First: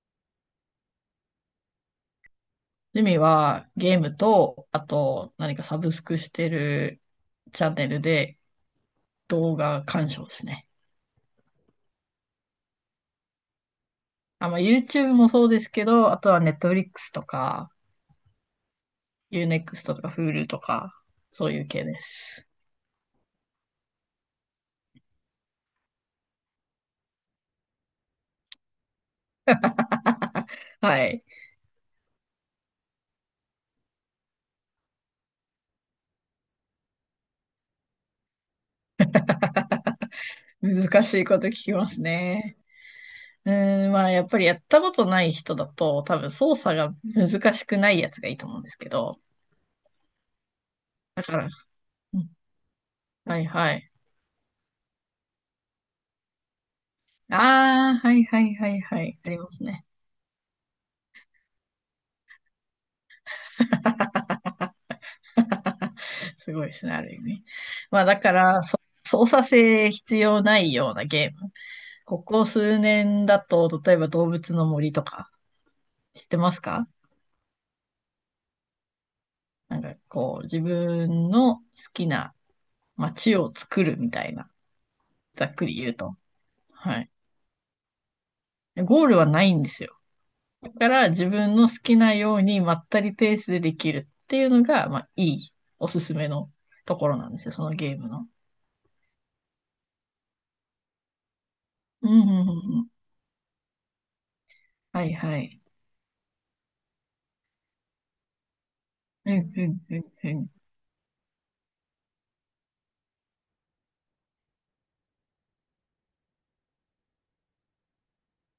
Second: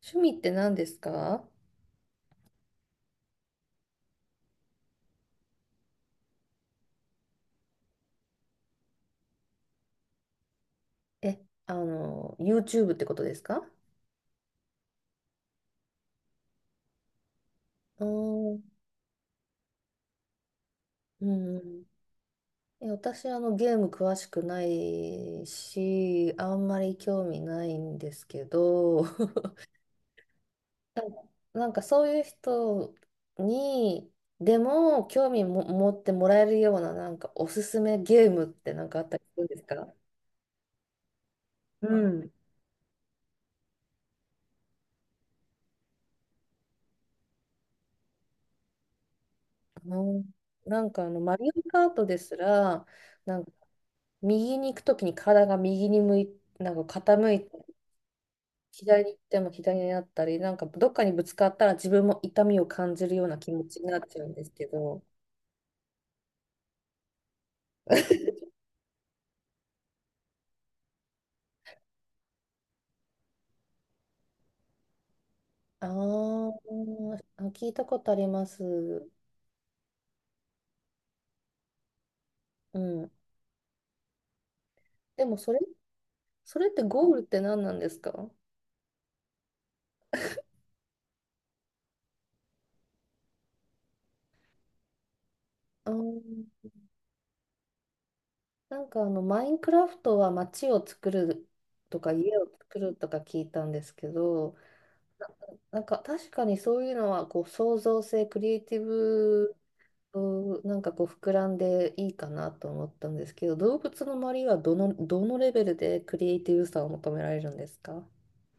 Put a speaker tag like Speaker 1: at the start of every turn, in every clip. Speaker 1: 趣味って何ですか？
Speaker 2: 趣味はゲームと、あと何かサブスクしてるチャンネルで動画鑑賞ですね。
Speaker 1: え、あの、YouTube ってことですか？
Speaker 2: あ、まあ YouTube もそうですけど、あとは Netflix とか、
Speaker 1: うーん。
Speaker 2: Unext とか Hulu とか、
Speaker 1: う
Speaker 2: そういう
Speaker 1: ん。
Speaker 2: 系です。
Speaker 1: え、私、あの、ゲーム詳しくないし、あんまり興味ないんですけど、
Speaker 2: はい。
Speaker 1: なんかそういう人に、でも興味も持ってもらえるような、なんかおすすめゲームってあったりするんですか？
Speaker 2: 難しいこと聞きま
Speaker 1: う
Speaker 2: す
Speaker 1: ん。
Speaker 2: ね。まあやっぱりやったことない人だと、多分操作が難しくないやつがいいと思うんですけど。
Speaker 1: うん。
Speaker 2: だ
Speaker 1: マ
Speaker 2: から、
Speaker 1: リオカートで
Speaker 2: うん、
Speaker 1: すら、
Speaker 2: は
Speaker 1: なん
Speaker 2: い
Speaker 1: か
Speaker 2: はい。
Speaker 1: 右に行くときに体が右に向い、なんか傾いて、
Speaker 2: ああ、はいはいはいは
Speaker 1: 左に行
Speaker 2: い。
Speaker 1: っ
Speaker 2: あり
Speaker 1: ても
Speaker 2: ます
Speaker 1: 左
Speaker 2: ね。
Speaker 1: になったり、なんかどっかにぶつかったら自分も痛みを感じるような気持ちになっちゃうんですけど。
Speaker 2: すごいですね、ある意味。まあだか ら、操作性必要ないようなゲーム。ここ数年だと、例えば動物の森とか、
Speaker 1: あ
Speaker 2: 知ってますか？
Speaker 1: ーあ、聞いたことあります。
Speaker 2: なんかこう、自分の好きな
Speaker 1: うん。
Speaker 2: 街を作るみたいな、
Speaker 1: でも
Speaker 2: ざ
Speaker 1: そ
Speaker 2: っ
Speaker 1: れ、
Speaker 2: くり言うと。
Speaker 1: それって
Speaker 2: は
Speaker 1: ゴ
Speaker 2: い。
Speaker 1: ールって何なんですか？
Speaker 2: ゴールはないんですよ。だから自分の好きなようにまったりペースでできるっていうのが、まあいいお
Speaker 1: あ
Speaker 2: すすめの
Speaker 1: ー、
Speaker 2: ところなんですよ、そのゲームの。
Speaker 1: マインクラフトは街を作ると
Speaker 2: う
Speaker 1: か
Speaker 2: ん、
Speaker 1: 家
Speaker 2: う
Speaker 1: を
Speaker 2: ん、う
Speaker 1: 作
Speaker 2: ん。うん、
Speaker 1: るとか聞いたんですけど、
Speaker 2: はい、
Speaker 1: な、
Speaker 2: はい。
Speaker 1: なんか確かにそういうのはこう創造性、クリエイティ
Speaker 2: うん、
Speaker 1: ブ、
Speaker 2: うん、うん、うん。
Speaker 1: そうなんかこう膨らんでいいかなと思ったんですけど、動物の周りはどの、どのレベルでクリエイティブさを求められるんですか？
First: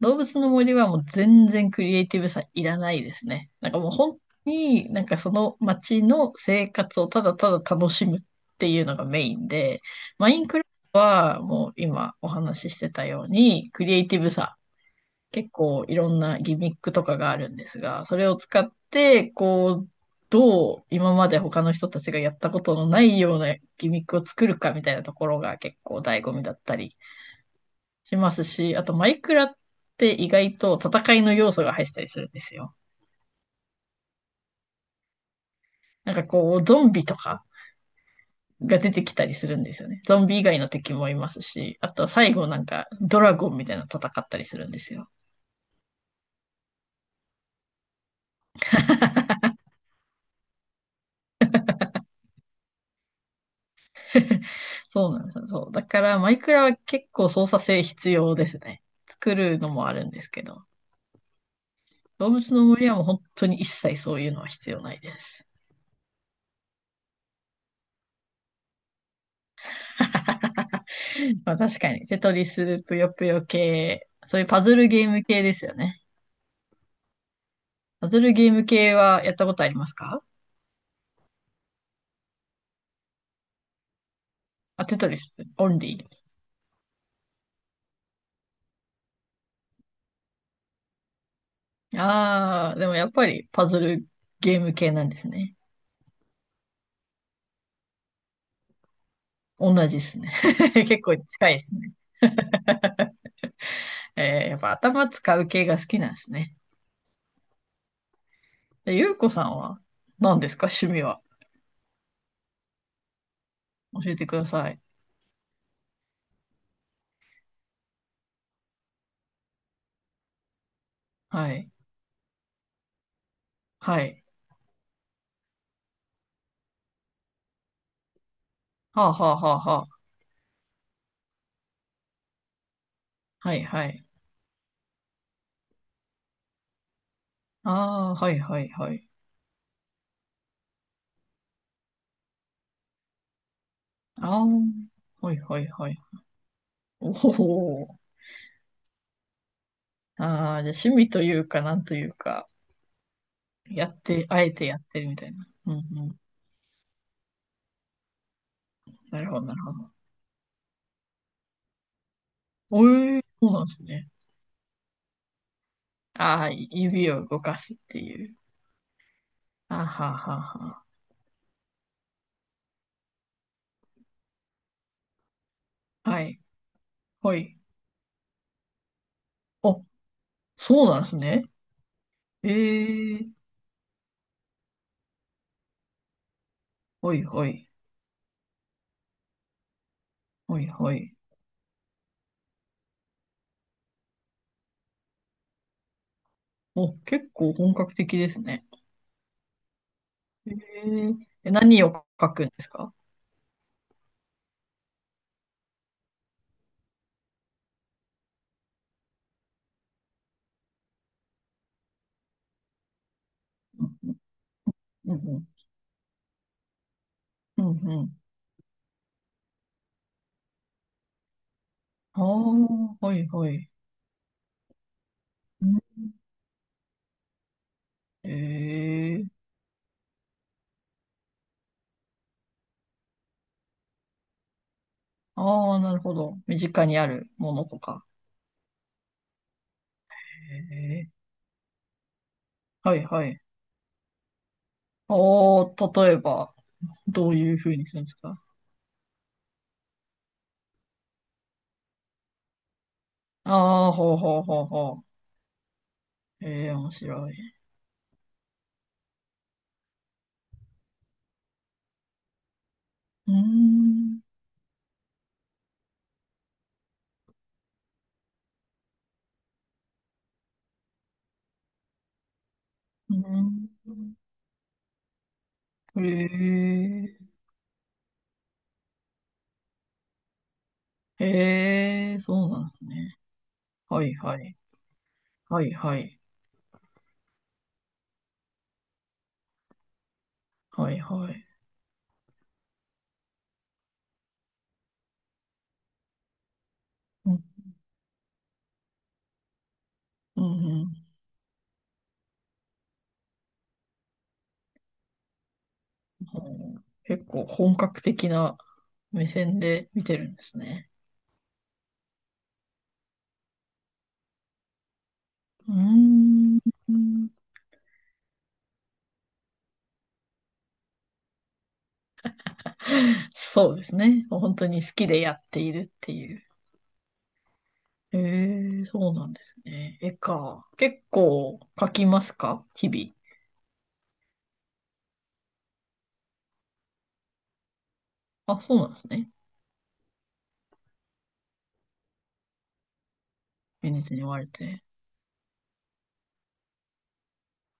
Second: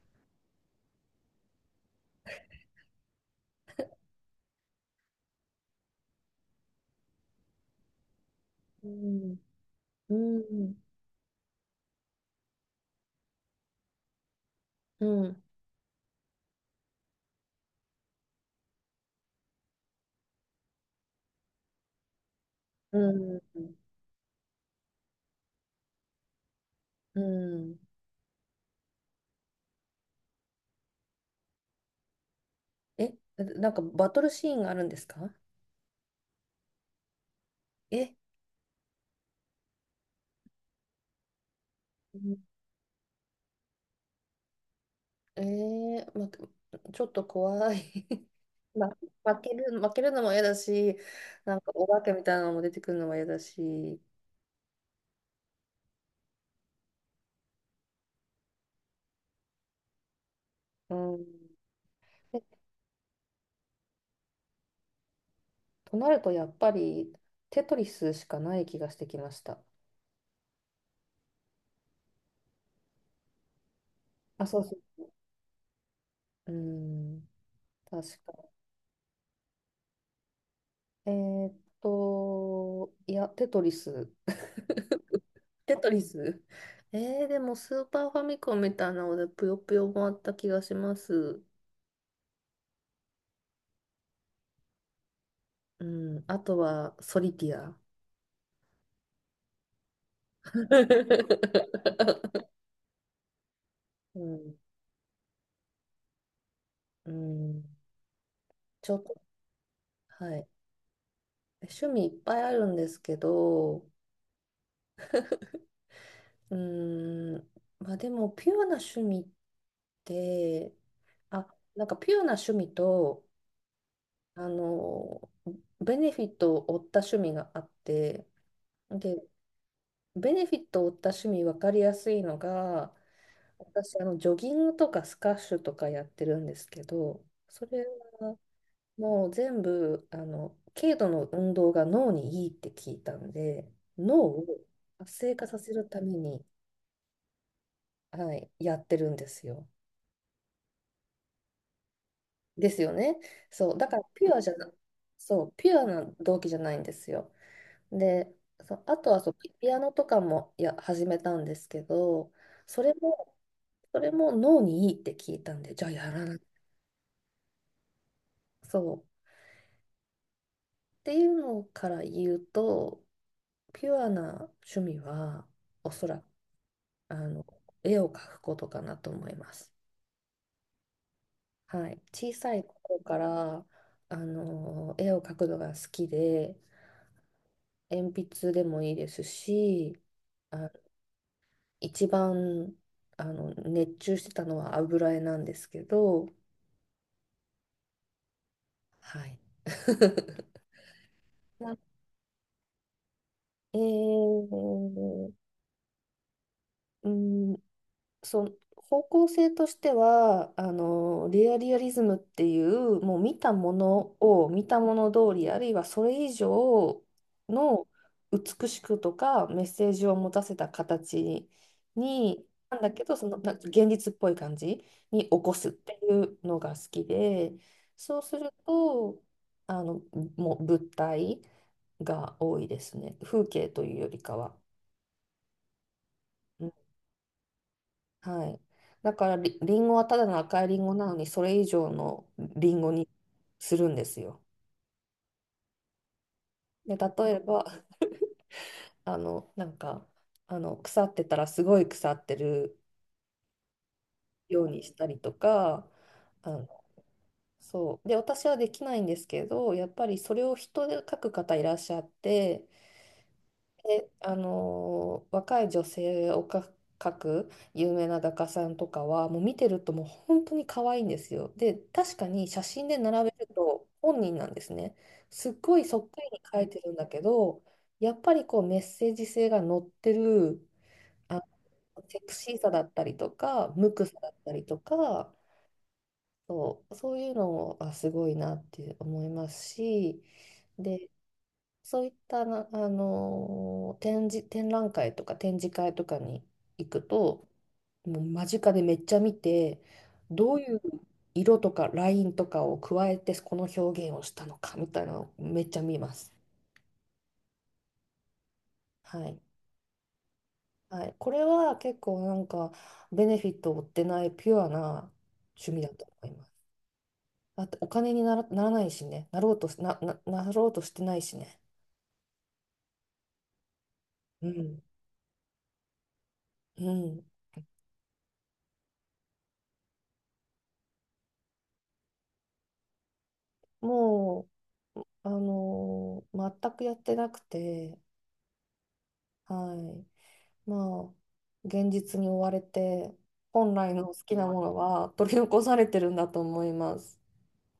Speaker 2: 動物の森はもう全然クリエイティブさいらないですね。もう本当にその街の生活をただただ楽しむっていう
Speaker 1: う
Speaker 2: のがメイ
Speaker 1: ん、
Speaker 2: ンで、
Speaker 1: う
Speaker 2: マインクラフ
Speaker 1: ん、
Speaker 2: トはもう今お話ししてたようにクリエイティブさ、
Speaker 1: うん、
Speaker 2: 結構いろんなギミックとかがあるんですが、それを使ってこう、どう今まで他の人たちがやったことの
Speaker 1: う
Speaker 2: ないよう
Speaker 1: ん、
Speaker 2: なギミックを作るかみたいなところが結構醍醐味だったり
Speaker 1: うん。
Speaker 2: しますし、あとマイクラって意外と戦いの要素が入ったりするんですよ。
Speaker 1: え、なんかバトルシーンがあるんですか？
Speaker 2: なんかこう、ゾンビとか
Speaker 1: え、
Speaker 2: が出てきたりするんですよね。ゾンビ以外の敵もいますし、あとは
Speaker 1: う
Speaker 2: 最
Speaker 1: ん。
Speaker 2: 後なんかドラゴンみたいなの戦ったりするんですよ。
Speaker 1: えー、ま、ちょっと怖い。 まあ、負ける、負けるのも嫌だし、なんかお化けみたいなのも出てくるのも嫌だし。
Speaker 2: そうなんですよ。そう。だからマイクラは結構操作性必要ですね。作るのもあるんですけど。
Speaker 1: うん。
Speaker 2: 動物の森はもう本当に一切そういうのは必要ないです。
Speaker 1: となると、やっぱりテトリスしかない気がしてきました。
Speaker 2: まあ確かに、テトリス、ぷよぷよ系、そう
Speaker 1: あ、
Speaker 2: いう
Speaker 1: そ
Speaker 2: パ
Speaker 1: う
Speaker 2: ズ
Speaker 1: そ
Speaker 2: ルゲーム系ですよね。
Speaker 1: う。うん、確
Speaker 2: パズル
Speaker 1: か。
Speaker 2: ゲーム系はやったことありますか？
Speaker 1: えーっいや、テトリス。
Speaker 2: あ、テトリス、オ
Speaker 1: テ
Speaker 2: ン
Speaker 1: トリ
Speaker 2: リ
Speaker 1: ス。えー、でもスーパーファミコンみたいなので、ぷよぷよもあった気がします。
Speaker 2: ー。ああ、でもやっぱりパズルゲーム系なんですね。
Speaker 1: うん、あとは、ソリティア。
Speaker 2: 同じですね。結構近いですね。
Speaker 1: うん、
Speaker 2: やっぱ頭使う系が好きなんですね。
Speaker 1: うん、ちょ
Speaker 2: で
Speaker 1: っ
Speaker 2: ゆう
Speaker 1: と、
Speaker 2: こさんは
Speaker 1: は
Speaker 2: 何
Speaker 1: い。
Speaker 2: ですか趣味は。
Speaker 1: 趣味いっぱいあるんですけど、
Speaker 2: 教えてください。
Speaker 1: うーん、まあでも、ピュアな趣味って、あ、
Speaker 2: はい。
Speaker 1: なんかピュアな趣味と、
Speaker 2: はい。
Speaker 1: あの、ベネフィットを負った趣味があって、
Speaker 2: はあ
Speaker 1: で、
Speaker 2: はあはあはあ。
Speaker 1: ベネフィットを負った趣味分かりやすいのが、
Speaker 2: はいは
Speaker 1: 私、
Speaker 2: い。
Speaker 1: ジョギングとかスカッシュとかやってるんですけど、それ
Speaker 2: ああ、は
Speaker 1: は
Speaker 2: いはいはい。
Speaker 1: もう全部、軽度の運動が脳にいいって聞いたんで、脳
Speaker 2: あ
Speaker 1: を
Speaker 2: あ、
Speaker 1: 活
Speaker 2: は
Speaker 1: 性
Speaker 2: い
Speaker 1: 化さ
Speaker 2: はい
Speaker 1: せる
Speaker 2: はい。
Speaker 1: ために、
Speaker 2: おお。
Speaker 1: はい、やってるんですよ。
Speaker 2: ああ、じゃあ趣味というか、なんというか。
Speaker 1: ですよね。そう、だ
Speaker 2: や
Speaker 1: か
Speaker 2: っ
Speaker 1: ら
Speaker 2: て、
Speaker 1: ピュア
Speaker 2: あ
Speaker 1: じ
Speaker 2: え
Speaker 1: ゃ
Speaker 2: て
Speaker 1: な、
Speaker 2: やってるみたい
Speaker 1: そ
Speaker 2: な。
Speaker 1: う、
Speaker 2: う
Speaker 1: ピ
Speaker 2: ん
Speaker 1: ュ
Speaker 2: う
Speaker 1: アな
Speaker 2: ん。
Speaker 1: 動機じゃないんですよ。で、そう、あとは
Speaker 2: なる
Speaker 1: そ
Speaker 2: ほ
Speaker 1: う、
Speaker 2: ど、なる
Speaker 1: ピ
Speaker 2: ほ
Speaker 1: ア
Speaker 2: ど。
Speaker 1: ノとかもや始めたんですけど、そ
Speaker 2: お
Speaker 1: れ
Speaker 2: えー、
Speaker 1: も、
Speaker 2: そうなんです
Speaker 1: そ
Speaker 2: ね。
Speaker 1: れも脳にいいって聞いたんで、じゃあやらない。
Speaker 2: ああ、指を動かすっていう。
Speaker 1: そう。
Speaker 2: あはははは。
Speaker 1: っていうのから言うと、ピュアな趣味は、おそら
Speaker 2: は
Speaker 1: く、
Speaker 2: い、
Speaker 1: あ
Speaker 2: ほ
Speaker 1: の、
Speaker 2: い。
Speaker 1: 絵を描くことかなと思います。
Speaker 2: お、そうなんですね。
Speaker 1: はい。小さい頃
Speaker 2: え
Speaker 1: か
Speaker 2: え、
Speaker 1: ら、絵を描くのが好きで、
Speaker 2: ほいほい、
Speaker 1: 鉛筆でもいいですし、
Speaker 2: ほい
Speaker 1: あ、
Speaker 2: ほい。
Speaker 1: 一番熱中してたのは油絵なんですけど、
Speaker 2: お、結構本格的ですね。
Speaker 1: はい。
Speaker 2: え ー、え何を書くんですか？
Speaker 1: えー、うん。そう、方向性としては、レアリアリズムっていう、もう見たも
Speaker 2: うん
Speaker 1: のを見たもの
Speaker 2: うん、うん
Speaker 1: 通
Speaker 2: うん。
Speaker 1: り、あるいはそれ以上
Speaker 2: うん
Speaker 1: の
Speaker 2: うん。
Speaker 1: 美しくとかメッセージを持たせた形
Speaker 2: ああ
Speaker 1: に、なんだ
Speaker 2: ー、
Speaker 1: け
Speaker 2: は
Speaker 1: ど、
Speaker 2: い
Speaker 1: その、
Speaker 2: は
Speaker 1: な
Speaker 2: い。
Speaker 1: 現実っぽい感じに起こ
Speaker 2: う
Speaker 1: すっ
Speaker 2: ん、
Speaker 1: ていうのが好きで、そうすると、
Speaker 2: ええ、
Speaker 1: あの、もう物体が多いですね。風景というよりかは。
Speaker 2: ああ、なるほど。身近にあるものとか。
Speaker 1: はい。だからリ、リンゴはただの赤い
Speaker 2: え
Speaker 1: リンゴな
Speaker 2: え、
Speaker 1: のに、それ以上のリンゴ
Speaker 2: はい
Speaker 1: に
Speaker 2: はい。
Speaker 1: するんですよ。
Speaker 2: おー、例えば、
Speaker 1: で、
Speaker 2: ど
Speaker 1: 例
Speaker 2: う
Speaker 1: え
Speaker 2: いう
Speaker 1: ば、
Speaker 2: 風にするんですか？
Speaker 1: あの、なんか、腐ってたらすごい腐ってる
Speaker 2: ああー、ほうほうほ
Speaker 1: よ
Speaker 2: う
Speaker 1: うにし
Speaker 2: ほ
Speaker 1: たりとか、
Speaker 2: う。
Speaker 1: あ
Speaker 2: え
Speaker 1: の、
Speaker 2: え、面白い。
Speaker 1: そう。で、私はできないんですけど、やっぱりそれを人で書く方いらっしゃって、
Speaker 2: うー
Speaker 1: で、
Speaker 2: ん、
Speaker 1: 若い女性をか描く有名な画家さんとかはもう見てるともう本当に可愛いんですよ。で確かに写真で
Speaker 2: うー
Speaker 1: 並べると
Speaker 2: ん。
Speaker 1: 本人なんですね。すっごいそっくりに描いてるんだけ
Speaker 2: へ
Speaker 1: ど、やっぱりこうメッセージ性が乗ってる、
Speaker 2: え、
Speaker 1: あ、
Speaker 2: へえ、
Speaker 1: セク
Speaker 2: そう
Speaker 1: シー
Speaker 2: なんで
Speaker 1: さだ
Speaker 2: す
Speaker 1: ったり
Speaker 2: ね。
Speaker 1: とか無
Speaker 2: は
Speaker 1: 垢
Speaker 2: い
Speaker 1: さだっ
Speaker 2: は
Speaker 1: た
Speaker 2: い。
Speaker 1: りとか、
Speaker 2: はいはい。
Speaker 1: そう、そういうのもあ、すごいなって思いますし。
Speaker 2: はい
Speaker 1: で、
Speaker 2: はい。
Speaker 1: そういったな、展示、展覧会とか展示会とかに行く
Speaker 2: うん、
Speaker 1: と、もう間近でめっちゃ見て、
Speaker 2: う
Speaker 1: どう
Speaker 2: ん、
Speaker 1: いう
Speaker 2: うん。
Speaker 1: 色とかラインとかを加えてこの表現をしたのかみたいなのをめっちゃ見ます。
Speaker 2: ほう、結構本格的な
Speaker 1: は
Speaker 2: 目
Speaker 1: い。
Speaker 2: 線で見てるんですね。
Speaker 1: はい。これは結構なんかベネフィットを負ってないピュアな趣
Speaker 2: う
Speaker 1: 味だと思います。
Speaker 2: ーん。
Speaker 1: だってお金になら、ならないしね。なろうとし、なろうとしてないしね。
Speaker 2: そうですね。
Speaker 1: う
Speaker 2: 本当
Speaker 1: ん。
Speaker 2: に好きでやっているっていう。
Speaker 1: うん。
Speaker 2: ええ、そうなんですね。絵か。結構描きますか日々。
Speaker 1: もう全くやってなくて、
Speaker 2: あ、そうなんですね。
Speaker 1: はい。まあ、現実に追われて、本
Speaker 2: ベ
Speaker 1: 来
Speaker 2: ネ
Speaker 1: の
Speaker 2: ツ
Speaker 1: 好
Speaker 2: に追
Speaker 1: き
Speaker 2: わ
Speaker 1: な
Speaker 2: れ
Speaker 1: もの
Speaker 2: て。
Speaker 1: は取り残されてるんだと思います。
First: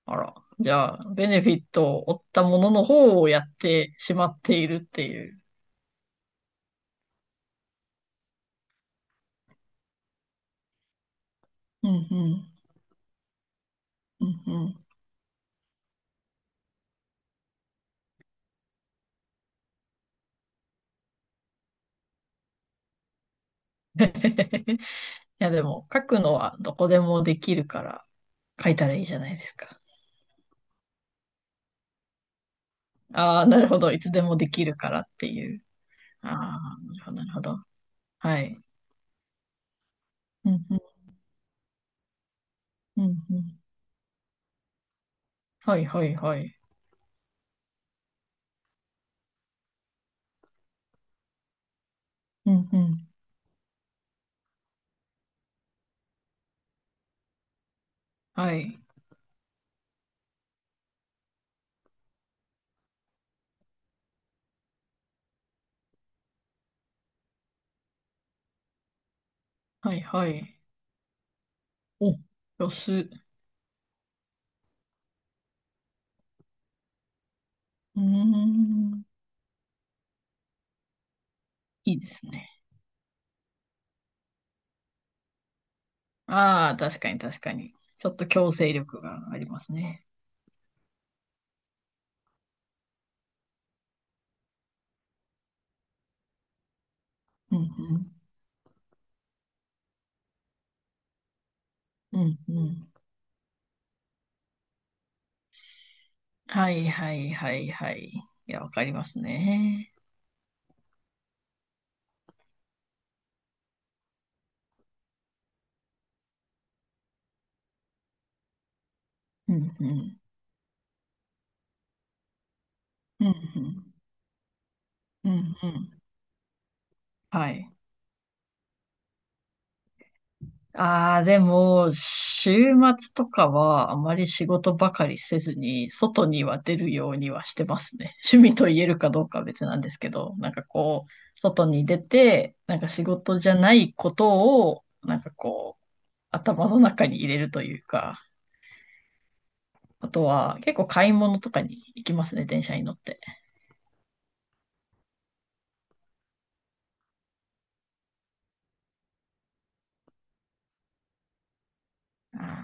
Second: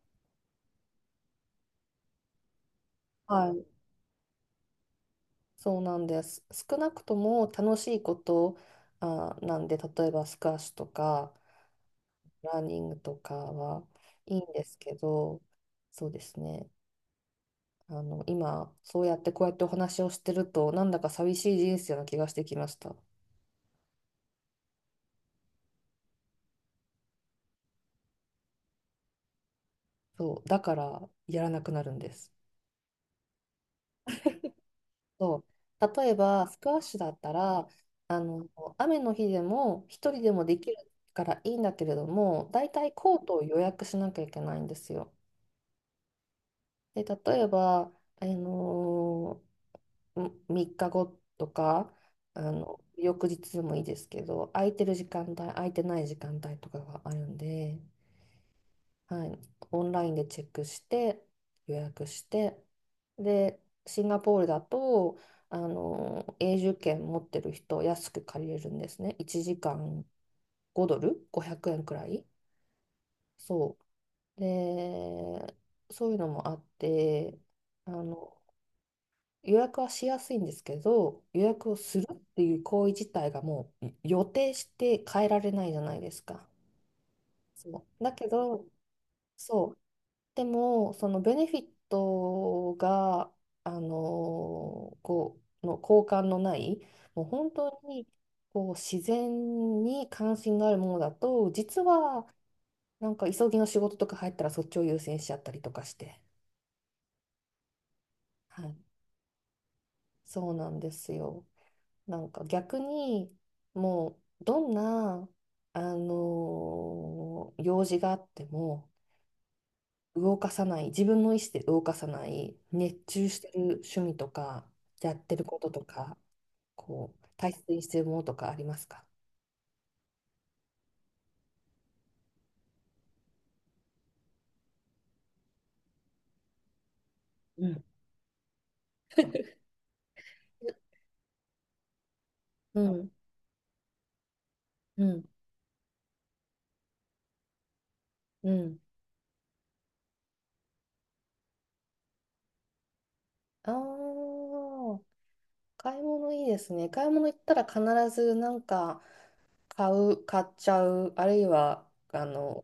Speaker 2: あら。じゃあ、ベネフィットを負ったものの方をや
Speaker 1: は
Speaker 2: っ
Speaker 1: い。
Speaker 2: てしまっているっていう。
Speaker 1: そうなんです。少なくとも楽しいこと、あ、なんで、例えばスカッシュとか、
Speaker 2: うんうん。
Speaker 1: ラーニングとかは
Speaker 2: う
Speaker 1: いい
Speaker 2: ん
Speaker 1: んで
Speaker 2: う
Speaker 1: す
Speaker 2: ん。
Speaker 1: けど、そうですね。今、そうやってこうやってお話をしてると、なんだか寂しい人生な気がしてきました。
Speaker 2: いや、でも、書くのはどこでもできるから、書いたらいいじゃないですか。
Speaker 1: そう、だからやらなくなるんです。
Speaker 2: ああ、なるほど。いつでもできるからって
Speaker 1: そう。
Speaker 2: いう。
Speaker 1: 例えば、ス
Speaker 2: あ
Speaker 1: クワ
Speaker 2: あ、
Speaker 1: ッ
Speaker 2: な
Speaker 1: シュ
Speaker 2: る
Speaker 1: だ
Speaker 2: ほど、
Speaker 1: っ
Speaker 2: な
Speaker 1: た
Speaker 2: るほど。
Speaker 1: ら、あ
Speaker 2: は
Speaker 1: の、
Speaker 2: い。
Speaker 1: 雨の日でも一人でも
Speaker 2: うん
Speaker 1: できる
Speaker 2: うん
Speaker 1: からいいんだけれども、だいたい
Speaker 2: うん
Speaker 1: コー
Speaker 2: う
Speaker 1: トを予
Speaker 2: ん。
Speaker 1: 約しなきゃいけないんですよ。
Speaker 2: はいはいはい。
Speaker 1: で、例えば、あの3日後とか、
Speaker 2: うんうん。
Speaker 1: 翌日でもいいですけど、空いてる時間帯、空いてない時間帯とかがあるんで、
Speaker 2: はい。
Speaker 1: はい、オンラインでチェックして予約して、でシンガポールだと永住権持ってる人安く借りれるんですね。1時
Speaker 2: はい
Speaker 1: 間
Speaker 2: はい。
Speaker 1: 5ドル、500円くえんくら
Speaker 2: お、ん、
Speaker 1: い。
Speaker 2: 安。う
Speaker 1: そうで、そういうのもあって、あ
Speaker 2: ー
Speaker 1: の
Speaker 2: ん。
Speaker 1: 予約はしやすいんですけど、予約を
Speaker 2: い
Speaker 1: す
Speaker 2: い
Speaker 1: る
Speaker 2: で
Speaker 1: っ
Speaker 2: す
Speaker 1: て
Speaker 2: ね。
Speaker 1: いう行為自体がもう予定して変えられないじゃないですか。
Speaker 2: ああ、確かに確かに。
Speaker 1: そう
Speaker 2: ちょ
Speaker 1: だ
Speaker 2: っ
Speaker 1: け
Speaker 2: と強
Speaker 1: ど、
Speaker 2: 制力がありま
Speaker 1: そ
Speaker 2: す
Speaker 1: う
Speaker 2: ね。
Speaker 1: でも、そのベネフィットが、あのこう、の交換のない、もう本
Speaker 2: う
Speaker 1: 当に
Speaker 2: ん
Speaker 1: こう自然に関心があるものだと、実
Speaker 2: う
Speaker 1: は
Speaker 2: ん。うんうん。
Speaker 1: なんか急ぎの仕事とか入ったらそっちを優先しちゃったりとかして、
Speaker 2: はいはいはいはい。いや、
Speaker 1: は
Speaker 2: わ
Speaker 1: い、
Speaker 2: かりますね。
Speaker 1: そうなんですよ。なんか逆に、もうどんな、用事があっても、
Speaker 2: うんうん。
Speaker 1: 動かさない、自分の意思で動かさない、熱
Speaker 2: うん
Speaker 1: 中
Speaker 2: う
Speaker 1: してる
Speaker 2: ん。
Speaker 1: 趣味とか、やっ
Speaker 2: う
Speaker 1: てるこ
Speaker 2: んう
Speaker 1: とと
Speaker 2: ん。
Speaker 1: か、こう、
Speaker 2: は
Speaker 1: 大
Speaker 2: い。
Speaker 1: 切にしてるものとかありますか？
Speaker 2: ああ、でも、週末とかはあまり仕事ばかりせずに、外には出るようにはして
Speaker 1: う
Speaker 2: ま
Speaker 1: ん。
Speaker 2: すね。趣味と言えるかどうかは別なんですけど、なんかこう、外に出て、な
Speaker 1: う
Speaker 2: んか仕
Speaker 1: ん、
Speaker 2: 事じゃないことを、
Speaker 1: う
Speaker 2: なん
Speaker 1: ん、
Speaker 2: かこう、頭の中に入れるというか、
Speaker 1: うん。
Speaker 2: あとは結構買い物とかに行きますね、電車に乗って。
Speaker 1: ああ、買い物いいですね。買い物行ったら必ずなんか買う、買っちゃう、あるいは、
Speaker 2: あ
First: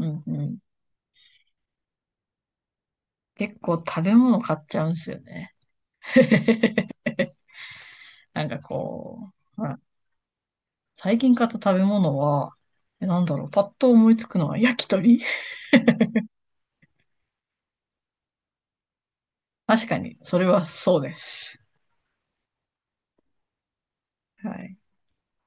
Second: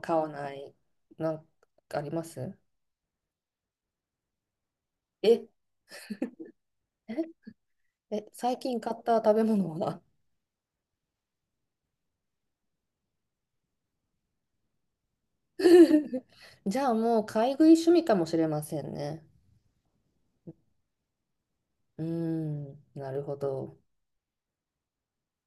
Speaker 2: ーう
Speaker 1: 買
Speaker 2: ん
Speaker 1: わ
Speaker 2: う
Speaker 1: な
Speaker 2: ん、
Speaker 1: い、なんかあります？
Speaker 2: 結構食べ物買っちゃうんですよ
Speaker 1: え、
Speaker 2: ね。
Speaker 1: え、え、
Speaker 2: なん
Speaker 1: 最
Speaker 2: か
Speaker 1: 近買った
Speaker 2: こ
Speaker 1: 食べ
Speaker 2: う、
Speaker 1: 物は？
Speaker 2: 最近買った食べ物は、なんだろう、パッと思いつくのは焼き鳥
Speaker 1: じゃあもう買い食い趣味かもしれませんね。
Speaker 2: 確かに、それはそうです。
Speaker 1: うーん、なるほど。
Speaker 2: はい。